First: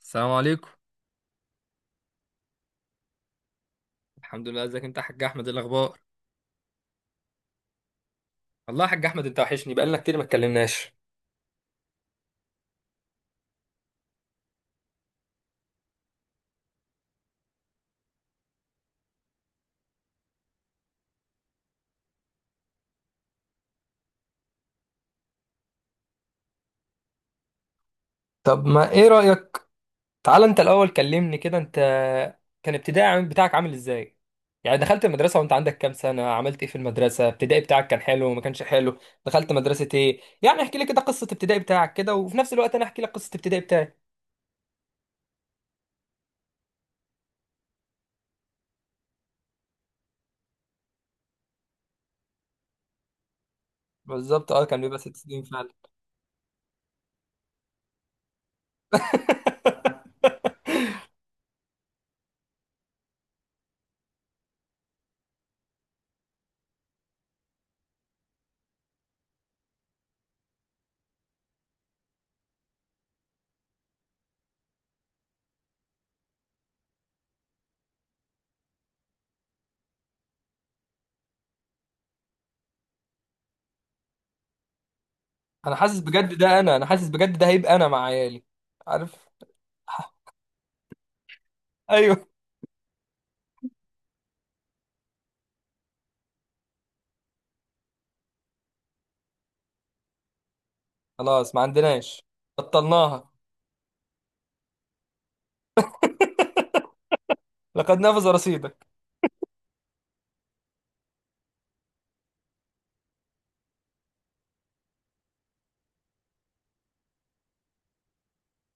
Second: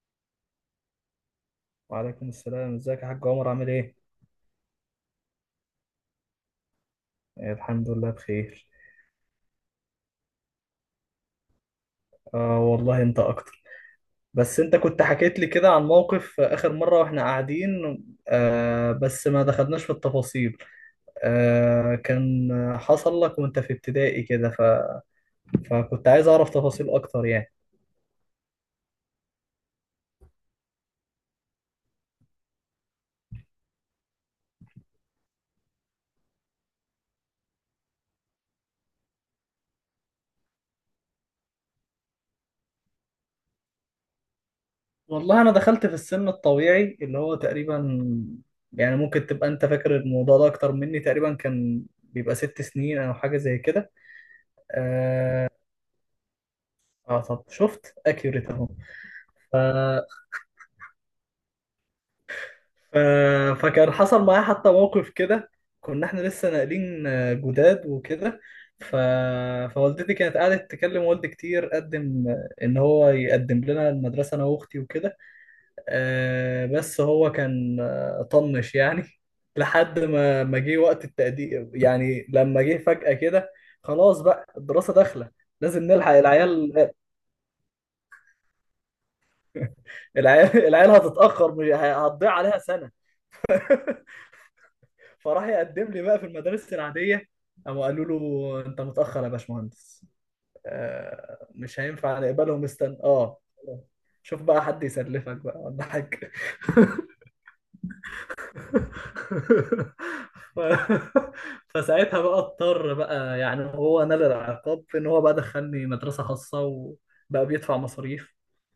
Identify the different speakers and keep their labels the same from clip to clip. Speaker 1: السلام عليكم.
Speaker 2: وعليكم السلام، ازيك يا حاج عمر؟ عامل ايه؟
Speaker 1: الحمد لله، ازيك انت يا حاج احمد؟ إيه الاخبار؟
Speaker 2: آه، الحمد لله بخير.
Speaker 1: والله يا حاج احمد انت وحشني، بقالنا كتير ما اتكلمناش.
Speaker 2: آه والله انت اكتر. بس انت كنت حكيت لي كده عن موقف، اخر مرة واحنا قاعدين. بس ما دخلناش في التفاصيل. كان حصل لك وانت في ابتدائي كده. فكنت عايز اعرف تفاصيل اكتر يعني.
Speaker 1: طب ما ايه رأيك؟ تعال انت الاول كلمني كده انت. كان ابتدائي بتاعك عامل ازاي؟ يعني دخلت المدرسة وانت عندك كام سنة؟ عملت ايه في المدرسة؟ ابتدائي بتاعك كان حلو ما كانش حلو؟ دخلت مدرسة ايه؟ يعني احكي لي كده قصة ابتدائي بتاعك كده، وفي نفس الوقت انا احكي لك قصة ابتدائي بتاعي.
Speaker 2: والله انا دخلت في السن الطبيعي اللي هو تقريبا، يعني ممكن تبقى انت فاكر الموضوع ده اكتر مني، تقريبا كان بيبقى ست سنين او حاجة زي كده.
Speaker 1: بالظبط، اه كان بيبقى 6 سنين فعلا.
Speaker 2: اه طب شفت اكيوريت. اهو. ف- فكان حصل معايا حتى موقف كده. كنا احنا لسه ناقلين جداد وكده. ف... فوالدتي كانت قعدت تكلم والدي كتير قدم، ان هو يقدم لنا المدرسه انا واختي وكده. بس هو كان طنش يعني. لحد ما جه وقت التقديم، يعني لما جه فجأة كده، خلاص بقى الدراسه داخله،
Speaker 1: انا
Speaker 2: لازم
Speaker 1: حاسس
Speaker 2: نلحق
Speaker 1: بجد ده،
Speaker 2: العيال.
Speaker 1: انا حاسس بجد ده، هيبقى انا مع عيالي. عارف.
Speaker 2: العيال العيال هتتأخر، هتضيع عليها سنه. فراح يقدم لي بقى في المدارس العادية، قاموا قالوا له: انت متأخر يا باشمهندس،
Speaker 1: خلاص، ما
Speaker 2: مش هينفع
Speaker 1: عندناش،
Speaker 2: نقبلهم، استنى
Speaker 1: بطلناها.
Speaker 2: اه. شوف بقى حد يسلفك بقى ولا حاجة.
Speaker 1: لقد نفذ رصيدك.
Speaker 2: ف... فساعتها بقى اضطر بقى، يعني هو نال العقاب في ان هو بقى دخلني مدرسة خاصة وبقى بيدفع مصاريف،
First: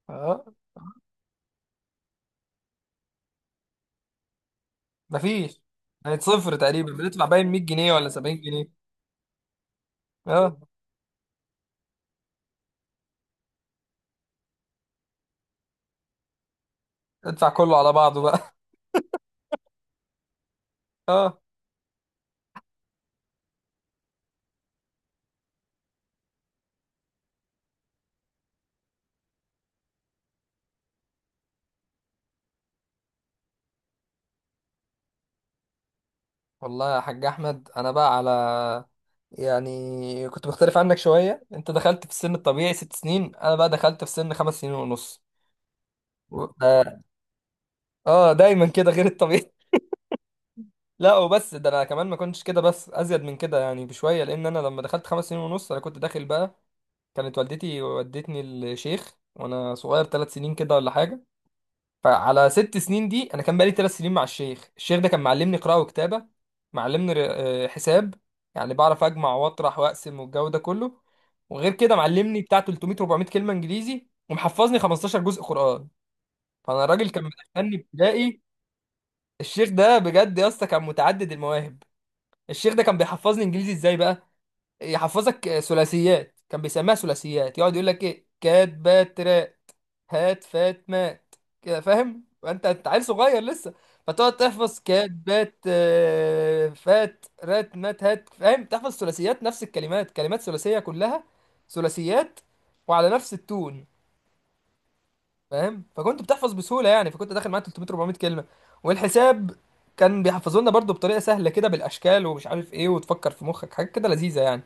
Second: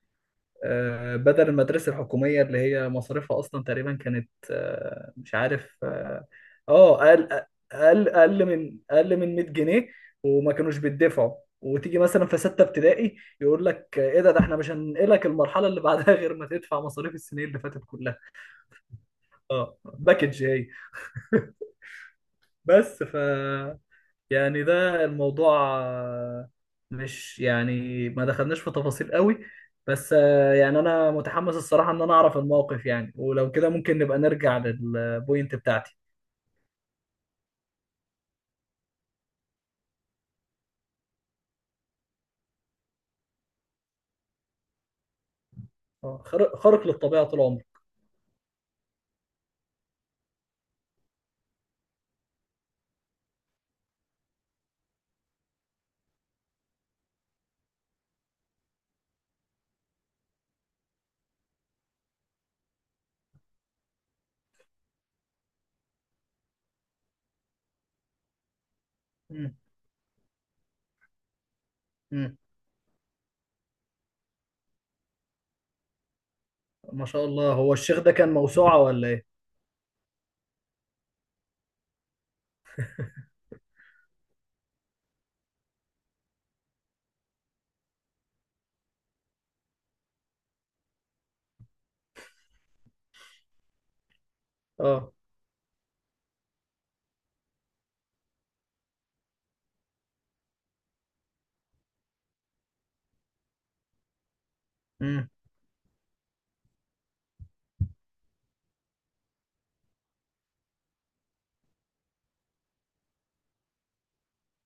Speaker 1: اه،
Speaker 2: بدل المدرسة الحكومية اللي هي مصاريفها أصلا تقريبا كانت، مش
Speaker 1: مفيش.
Speaker 2: عارف
Speaker 1: كانت
Speaker 2: اه.
Speaker 1: صفر تقريبا،
Speaker 2: آه،
Speaker 1: بندفع
Speaker 2: أقل
Speaker 1: باين 100 جنيه ولا
Speaker 2: أقل
Speaker 1: 70
Speaker 2: أقل من
Speaker 1: جنيه
Speaker 2: أقل من 100 جنيه، وما
Speaker 1: اه،
Speaker 2: كانوش بيدفعوا. وتيجي مثلا في ستة ابتدائي يقول لك: إيه ده؟ ده إحنا مش هننقلك المرحلة اللي بعدها غير ما تدفع مصاريف السنين
Speaker 1: ادفع
Speaker 2: اللي
Speaker 1: كله
Speaker 2: فاتت
Speaker 1: على
Speaker 2: كلها.
Speaker 1: بعضه بقى.
Speaker 2: أه، باكج هي.
Speaker 1: اه.
Speaker 2: بس يعني ده الموضوع، مش يعني ما دخلناش في تفاصيل قوي. بس يعني انا متحمس الصراحة ان انا اعرف الموقف، يعني ولو كده ممكن نبقى نرجع للبوينت بتاعتي.
Speaker 1: والله يا حاج احمد انا بقى على، يعني كنت مختلف عنك شويه. انت دخلت في السن الطبيعي ست سنين، انا بقى دخلت في سن 5 سنين ونص.
Speaker 2: خارق
Speaker 1: اه،
Speaker 2: خارق للطبيعة طول عمري.
Speaker 1: دايما كده غير الطبيعي. لا وبس، ده انا كمان ما كنتش كده بس ازيد من كده يعني بشويه، لان انا لما دخلت 5 سنين ونص انا كنت داخل بقى. كانت والدتي ودتني الشيخ وانا صغير 3 سنين كده ولا حاجه. فعلى 6 سنين دي انا كان بقالي 3 سنين مع الشيخ. الشيخ ده كان معلمني قراءه وكتابه، معلمني حساب، يعني بعرف اجمع
Speaker 2: مم.
Speaker 1: واطرح واقسم والجو ده كله. وغير كده
Speaker 2: مم.
Speaker 1: معلمني بتاع 300 400 كلمه انجليزي، ومحفظني 15 جزء قران. فانا
Speaker 2: ما
Speaker 1: الراجل كان
Speaker 2: شاء الله، هو
Speaker 1: مدخلني
Speaker 2: الشيخ ده كان
Speaker 1: ابتدائي.
Speaker 2: موسوعة ولا ايه؟
Speaker 1: الشيخ ده بجد يا اسطى كان متعدد المواهب. الشيخ ده كان بيحفظني انجليزي ازاي بقى؟ يحفظك ثلاثيات، كان بيسميها ثلاثيات. يقعد يقول لك ايه، كات بات هات فات مات كده، فاهم؟ انت انت عيل صغير لسه، فتقعد تحفظ كات
Speaker 2: اه.
Speaker 1: بات فات رات مات هات. فاهم؟ تحفظ ثلاثيات، نفس الكلمات، كلمات ثلاثيه كلها، ثلاثيات، وعلى نفس التون.
Speaker 2: امم.
Speaker 1: فاهم؟ فكنت بتحفظ بسهوله يعني، فكنت داخل معاه 300 400 كلمه. والحساب كان بيحفظوا لنا برضه بطريقه سهله كده، بالاشكال ومش عارف ايه، وتفكر في مخك حاجات كده لذيذه يعني.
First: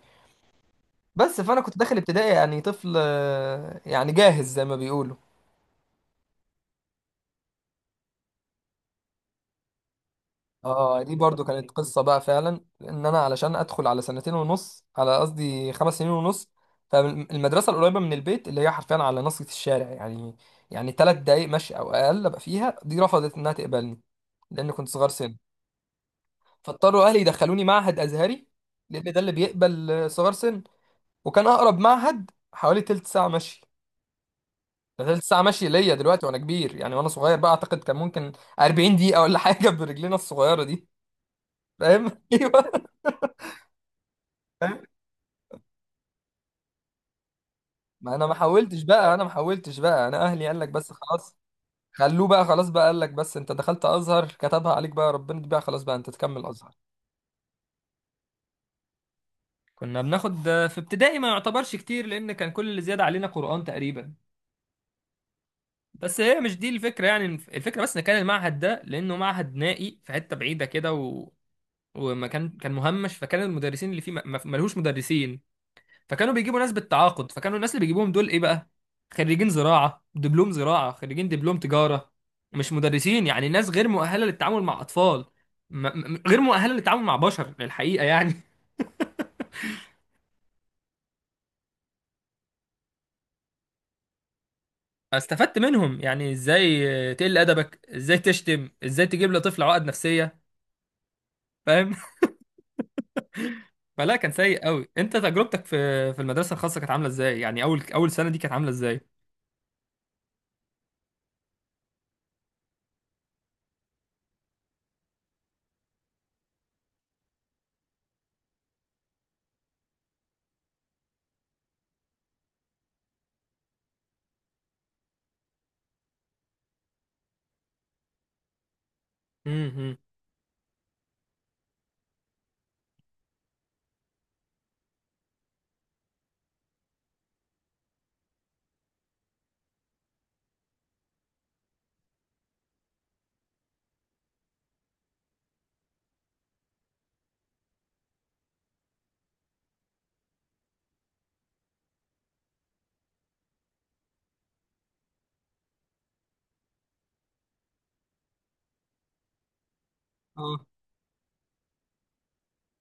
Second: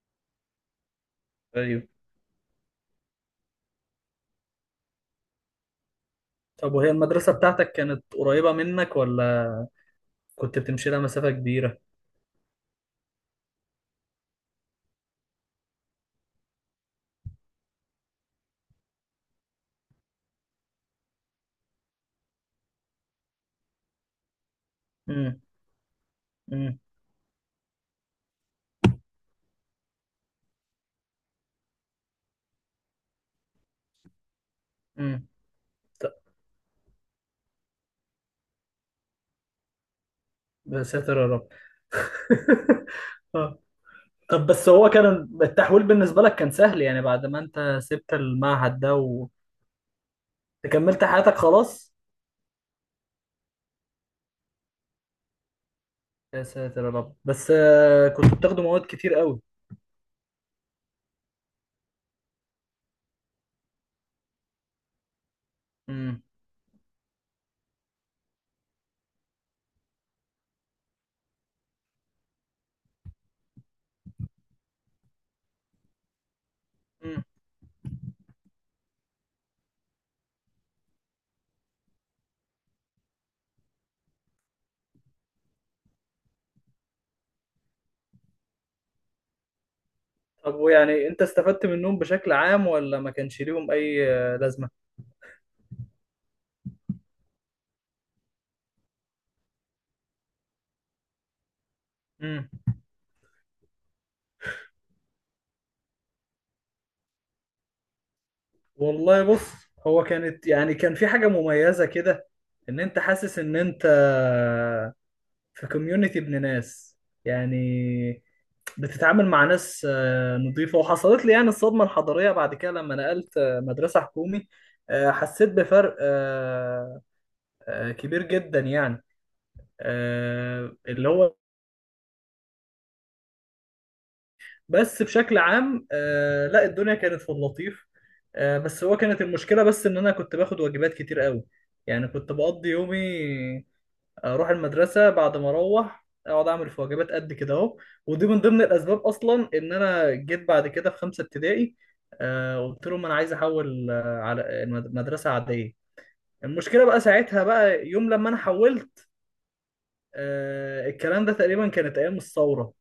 Speaker 1: بس فانا كنت
Speaker 2: ايوه.
Speaker 1: داخل ابتدائي يعني طفل يعني جاهز زي ما بيقولوا.
Speaker 2: طب وهي المدرسة بتاعتك كانت قريبة منك، ولا كنت بتمشي لها
Speaker 1: اه دي
Speaker 2: مسافة
Speaker 1: برضو كانت
Speaker 2: كبيرة؟
Speaker 1: قصة بقى فعلا، ان انا علشان ادخل على سنتين ونص، على قصدي 5 سنين ونص، فالمدرسة القريبة من البيت اللي هي حرفيا على نص الشارع يعني، يعني 3 دقايق مشي او اقل ابقى فيها، دي رفضت انها تقبلني لان كنت صغير سن.
Speaker 2: امم. امم.
Speaker 1: فاضطروا اهلي يدخلوني معهد ازهري لان ده اللي بيقبل صغار سن. وكان اقرب معهد حوالي تلت ساعة مشي. ده تلت
Speaker 2: امم.
Speaker 1: ساعة مشي ليا دلوقتي وانا كبير يعني، وانا صغير بقى اعتقد كان ممكن 40 دقيقة ولا حاجة، برجلينا الصغيرة دي.
Speaker 2: بساتر يا رب.
Speaker 1: فاهم؟ ايوه.
Speaker 2: اه. طب بس
Speaker 1: فاهم؟
Speaker 2: هو كان التحويل بالنسبة لك كان سهل يعني، بعد ما انت
Speaker 1: ما
Speaker 2: سبت
Speaker 1: انا ما
Speaker 2: المعهد
Speaker 1: حاولتش
Speaker 2: ده
Speaker 1: بقى انا ما حاولتش بقى، انا اهلي قال لك بس
Speaker 2: وكملت حياتك
Speaker 1: خلاص،
Speaker 2: خلاص؟
Speaker 1: خلوه بقى خلاص بقى. قال لك بس انت دخلت ازهر، كتبها عليك بقى ربنا، دي بقى خلاص بقى، انت
Speaker 2: يا
Speaker 1: تكمل ازهر.
Speaker 2: ساتر يا رب، بس كنت بتاخدوا مواد كتير قوي؟
Speaker 1: كنا بناخد في ابتدائي ما يعتبرش كتير، لان كان كل اللي زياده علينا قرآن تقريبا. بس
Speaker 2: امم.
Speaker 1: هي مش دي الفكره يعني، الفكره بس ان كان المعهد ده، لانه معهد نائي في حته بعيده كده و... وما كان مهمش، فكان المدرسين اللي فيه ملهوش مدرسين. فكانوا بيجيبوا ناس
Speaker 2: امم.
Speaker 1: بالتعاقد. فكانوا الناس اللي بيجيبوهم دول ايه بقى؟ خريجين زراعة، دبلوم زراعة، خريجين دبلوم تجارة. مش مدرسين يعني، ناس غير مؤهلة للتعامل مع أطفال. م م غير مؤهلة للتعامل مع بشر الحقيقة يعني.
Speaker 2: طب ويعني انت استفدت منهم بشكل عام، ولا ما كانش ليهم اي لازمة؟
Speaker 1: استفدت منهم يعني ازاي تقل أدبك، ازاي تشتم، ازاي تجيب لطفل عقد نفسية. فاهم؟
Speaker 2: امم.
Speaker 1: فلا، كان سيء قوي. انت تجربتك في في المدرسة الخاصة كانت عاملة ازاي يعني؟ اول سنة دي كانت عاملة ازاي؟
Speaker 2: والله بص، هو كانت يعني كان في حاجة مميزة كده، ان انت حاسس ان انت في كوميونتي ابن ناس، يعني بتتعامل مع ناس نظيفة. وحصلت لي يعني الصدمة الحضارية بعد كده لما نقلت مدرسة حكومي. حسيت بفرق كبير جدا يعني.
Speaker 1: امم.
Speaker 2: اللي هو، بس بشكل عام لا الدنيا كانت في اللطيف. بس هو كانت المشكلة بس إن أنا كنت باخد واجبات كتير قوي، يعني كنت بقضي يومي اروح المدرسه، بعد ما اروح اقعد اعمل في واجبات قد كده اهو. ودي من ضمن الاسباب اصلا ان انا جيت بعد كده في خمسه ابتدائي، قلت لهم انا عايز احول على مدرسه عاديه. المشكله بقى ساعتها بقى، يوم لما انا حولت،
Speaker 1: اه.
Speaker 2: الكلام ده تقريبا كانت ايام الثوره.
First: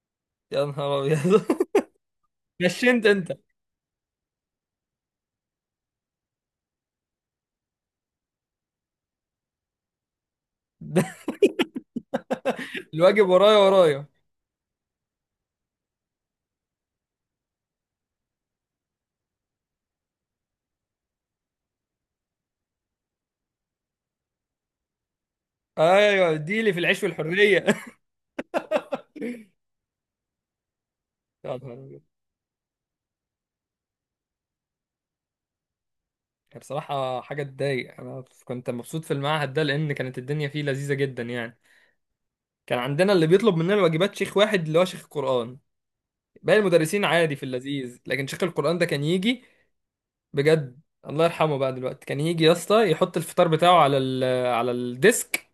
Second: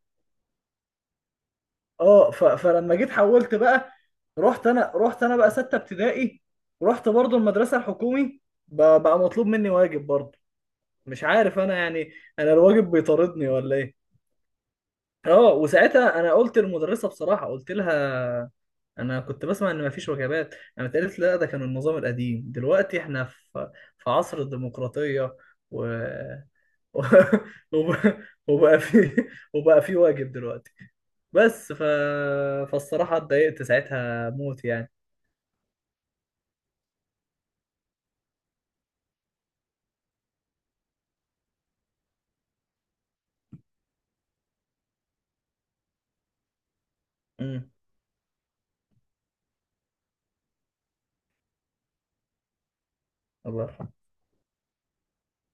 Speaker 1: يا نهار ابيض.
Speaker 2: اه. فلما
Speaker 1: نشنت
Speaker 2: جيت
Speaker 1: انت.
Speaker 2: حولت بقى، رحت انا بقى سته ابتدائي. رحت برضو المدرسه الحكومي، بقى مطلوب مني واجب برضو. مش عارف انا يعني، انا الواجب
Speaker 1: الواجب
Speaker 2: بيطاردني
Speaker 1: ورايا
Speaker 2: ولا ايه؟
Speaker 1: ورايا.
Speaker 2: اه وساعتها انا قلت للمدرسه بصراحه، قلت لها انا كنت بسمع ان مفيش وجبات. انا قالت: لا، ده كان النظام القديم، دلوقتي احنا في عصر الديمقراطيه. و...
Speaker 1: ايوه دي اللي في
Speaker 2: و...
Speaker 1: العيش والحريه.
Speaker 2: وب- وبقى في وبقى في واجب دلوقتي.
Speaker 1: يا نهار
Speaker 2: بس
Speaker 1: أبيض.
Speaker 2: فالصراحه اتضايقت ساعتها موت يعني.
Speaker 1: هي بصراحه حاجه تضايق. انا كنت مبسوط في المعهد ده لان كانت الدنيا فيه لذيذه جدا يعني. كان عندنا اللي بيطلب مننا الواجبات شيخ واحد، اللي هو شيخ القران. باقي المدرسين عادي في
Speaker 2: امم.
Speaker 1: اللذيذ، لكن شيخ القران ده كان يجي بجد. الله يرحمه بقى دلوقتي، كان يجي يا اسطى يحط الفطار
Speaker 2: الله
Speaker 1: بتاعه
Speaker 2: يرحمه.
Speaker 1: على ال على الديسك،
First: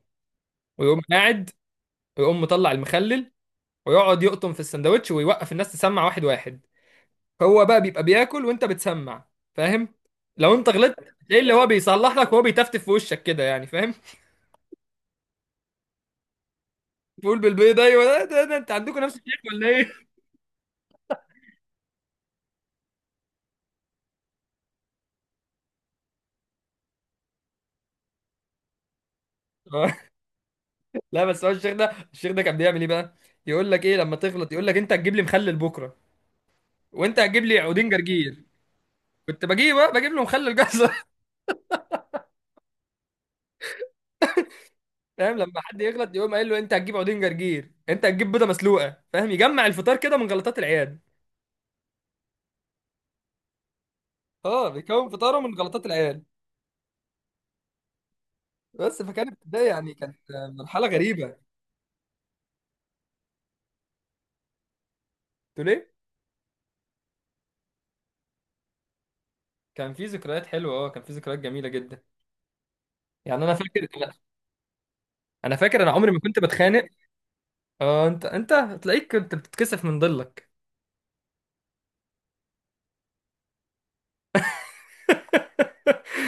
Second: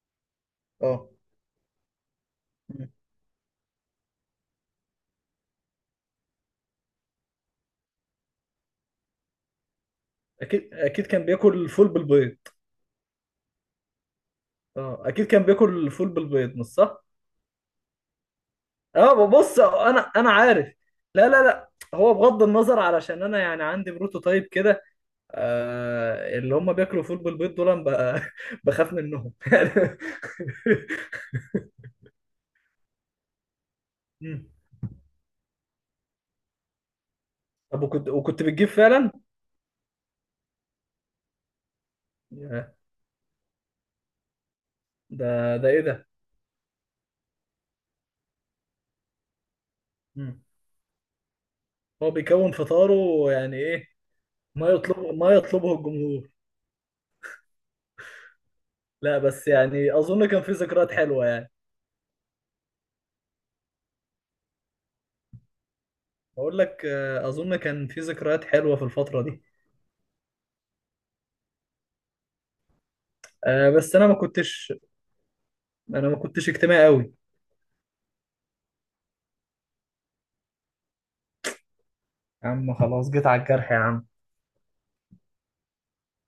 Speaker 1: ويقوم
Speaker 2: اه.
Speaker 1: قاعد، ويقوم مطلع
Speaker 2: مم.
Speaker 1: المخلل، ويقعد يقطم في السندوتش ويوقف الناس تسمع واحد واحد. هو بقى بيبقى بياكل وانت بتسمع، فاهم؟ لو انت
Speaker 2: اكيد
Speaker 1: غلطت
Speaker 2: اكيد كان
Speaker 1: تلاقيه اللي هو
Speaker 2: بياكل فول
Speaker 1: بيصلح لك
Speaker 2: بالبيض.
Speaker 1: وهو بيتفتف في وشك كده يعني. فاهم؟
Speaker 2: اه اكيد كان بياكل فول بالبيض، مش صح؟
Speaker 1: بيقول بالبيض، ايوه، ده انت عندكم
Speaker 2: اه
Speaker 1: نفس الشيخ
Speaker 2: ببص،
Speaker 1: ولا
Speaker 2: انا
Speaker 1: ايه؟
Speaker 2: انا عارف. لا لا لا، هو بغض النظر، علشان انا يعني عندي بروتوتايب كده. آه اللي هم بياكلوا فول بالبيض دول، أنا بخاف منهم يعني.
Speaker 1: لا بس هو الشيخ ده، الشيخ ده كان بيعمل ايه بقى؟ يقول لك ايه لما
Speaker 2: مم.
Speaker 1: تغلط؟ يقول لك انت هتجيب لي مخلل بكره، وانت هتجيب لي
Speaker 2: طب
Speaker 1: عودين
Speaker 2: وكنت
Speaker 1: جرجير.
Speaker 2: بتجيب فعلا؟
Speaker 1: كنت بجيب بقى، بجيب له مخلل جزر.
Speaker 2: ياه،
Speaker 1: فاهم؟ لما
Speaker 2: ده
Speaker 1: حد
Speaker 2: ايه ده؟
Speaker 1: يغلط يقوم قايل له انت هتجيب عودين جرجير، انت هتجيب بيضه مسلوقه. فاهم؟ يجمع الفطار كده من
Speaker 2: مم.
Speaker 1: غلطات العيال.
Speaker 2: هو بيكون فطاره؟ يعني ايه؟
Speaker 1: اه، بيكون
Speaker 2: ما
Speaker 1: فطاره من
Speaker 2: يطلبه
Speaker 1: غلطات العيال.
Speaker 2: الجمهور.
Speaker 1: بس
Speaker 2: لا
Speaker 1: فكانت
Speaker 2: بس
Speaker 1: ده يعني،
Speaker 2: يعني
Speaker 1: كانت
Speaker 2: اظن كان في
Speaker 1: مرحله
Speaker 2: ذكريات حلوه
Speaker 1: غريبه.
Speaker 2: يعني.
Speaker 1: تقول ايه؟
Speaker 2: بقول لك اظن كان في ذكريات حلوه في الفتره دي.
Speaker 1: كان في ذكريات حلوه، اه كان في ذكريات جميله جدا يعني. انا فاكر
Speaker 2: بس
Speaker 1: انا أنا فاكر انا
Speaker 2: انا
Speaker 1: عمري
Speaker 2: ما
Speaker 1: ما كنت
Speaker 2: كنتش اجتماعي
Speaker 1: بتخانق.
Speaker 2: قوي.
Speaker 1: اه انت تلاقيك كنت بتتكسف من ضلك.
Speaker 2: يا عم خلاص جيت على الجرح يا عم،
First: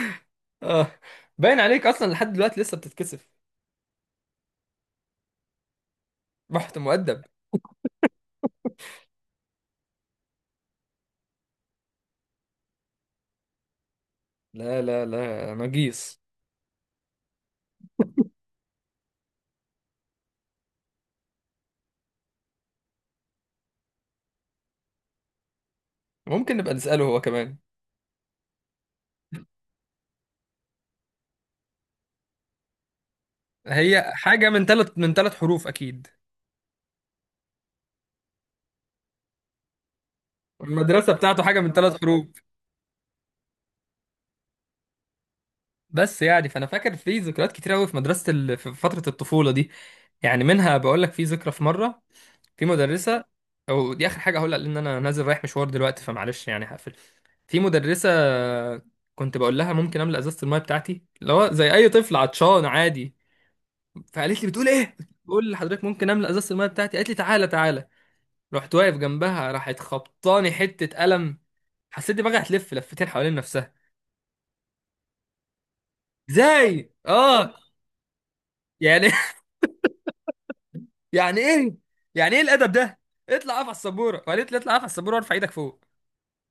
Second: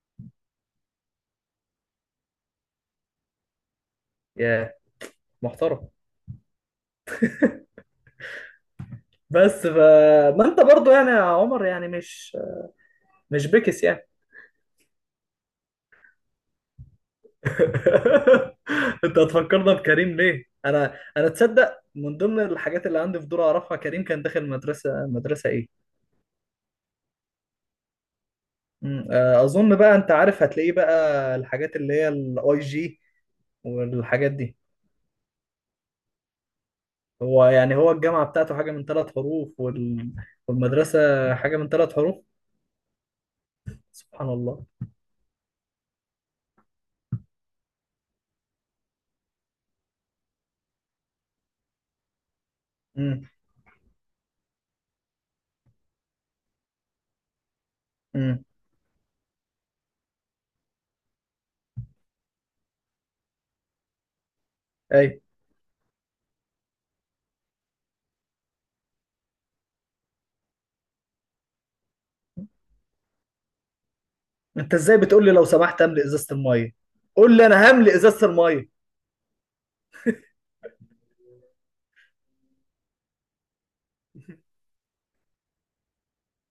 Speaker 1: اه باين عليك اصلا لحد دلوقتي لسه بتتكسف.
Speaker 2: يا محترم.
Speaker 1: رحت مؤدب.
Speaker 2: بس ما انت برضو يعني يا عمر، يعني مش بكس يعني.
Speaker 1: لا لا لا نجيس.
Speaker 2: انت هتفكرنا بكريم ليه؟ انا تصدق من ضمن الحاجات اللي عندي فضول اعرفها، كريم كان داخل مدرسه، مدرسه ايه؟
Speaker 1: ممكن نبقى نساله هو كمان.
Speaker 2: اظن بقى انت عارف هتلاقيه بقى الحاجات اللي هي الاي جي
Speaker 1: هي
Speaker 2: والحاجات
Speaker 1: حاجه
Speaker 2: دي.
Speaker 1: من ثلاث حروف اكيد.
Speaker 2: هو يعني هو الجامعه بتاعته حاجه من ثلاث حروف، والمدرسه
Speaker 1: المدرسه بتاعته
Speaker 2: حاجه
Speaker 1: حاجه
Speaker 2: من
Speaker 1: من
Speaker 2: ثلاث
Speaker 1: ثلاث
Speaker 2: حروف.
Speaker 1: حروف
Speaker 2: سبحان الله.
Speaker 1: بس يعني فانا فاكر في ذكريات كتير قوي في مدرسه ال... في فتره الطفوله دي. يعني منها بقول لك، في ذكرى، في مره، في مدرسة،
Speaker 2: امم.
Speaker 1: أو دي آخر حاجة هقولها لأن أنا نازل رايح مشوار دلوقتي فمعلش يعني هقفل. في مدرسة
Speaker 2: امم.
Speaker 1: كنت بقول لها ممكن أملأ إزازة الماية بتاعتي، اللي هو زي أي طفل عطشان عادي. فقالت لي بتقول إيه؟ بقول لحضرتك ممكن أملأ إزازة الماية بتاعتي. قالت لي تعالى تعالى. رحت واقف جنبها، راحت خبطاني حتة قلم، حسيت دماغي هتلف لفتين حوالين نفسها.
Speaker 2: انت ازاي بتقول لي لو سمحت املي ازازه الميه؟
Speaker 1: إزاي؟
Speaker 2: قول لي:
Speaker 1: آه
Speaker 2: انا هملي ازازه الميه.
Speaker 1: يعني. يعني إيه؟ يعني إيه الأدب ده؟ اطلع اقف على السبورة. وقالت لي اطلع اقف على السبورة وارفع إيدك فوق.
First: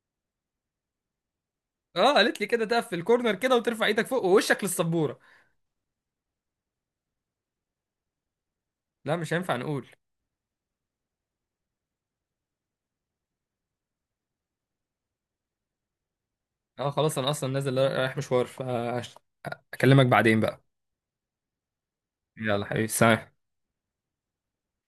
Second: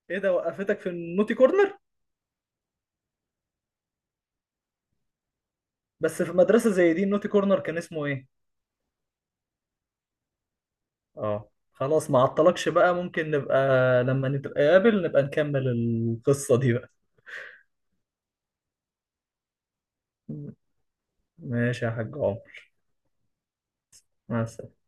Speaker 2: ايه ده؟ وقفتك في النوتي كورنر؟
Speaker 1: اه قالت لي كده، تقف في الكورنر كده وترفع ايدك فوق ووشك للسبوره.
Speaker 2: بس في مدرسه زي دي، النوتي كورنر كان اسمه ايه؟
Speaker 1: لا، مش هينفع نقول.
Speaker 2: اه خلاص، ما عطلكش بقى، ممكن نبقى لما نتقابل نبقى نكمل القصه دي
Speaker 1: اه
Speaker 2: بقى.
Speaker 1: خلاص، انا اصلا نازل رايح مشوار، فاكلمك بعدين بقى.
Speaker 2: ماشي يا حاج عمر.
Speaker 1: يلا حبيبي، سلام.
Speaker 2: مع السلامة.